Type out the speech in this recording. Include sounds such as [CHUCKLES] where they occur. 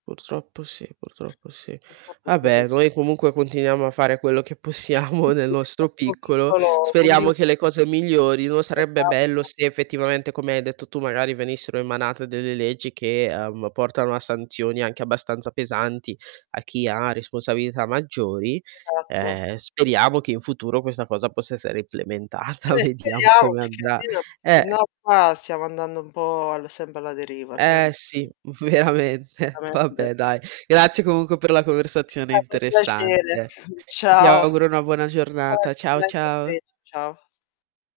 Purtroppo sì, purtroppo sì. Purtroppo è così. Vabbè, noi comunque continuiamo a fare quello che possiamo Si, nel si, nel nostro nostro piccolo, piccolo speriamo che le [UNINTELLIGIBLE] cose migliorino. Sarebbe bello Esatto. se, effettivamente, come hai detto tu, magari venissero emanate delle leggi, che, uhm, portano a sanzioni anche abbastanza pesanti, a chi ha responsabilità maggiori. Esatto. Ehm, speriamo che in futuro questa cosa possa essere implementata, Eh, vediamo speriamo come perché andrà, almeno se Eh no qua, stiamo andando un po' al sempre alla deriva, Eh, sempre. sì veramente, Veramente. vabbè dai, grazie comunque per la conversazione Stato un piacere, interessante. [CHUCKLES] Ti ciao. auguro una buona giornata. Ciao [UNINTELLIGIBLE] ciao. ciao ciao.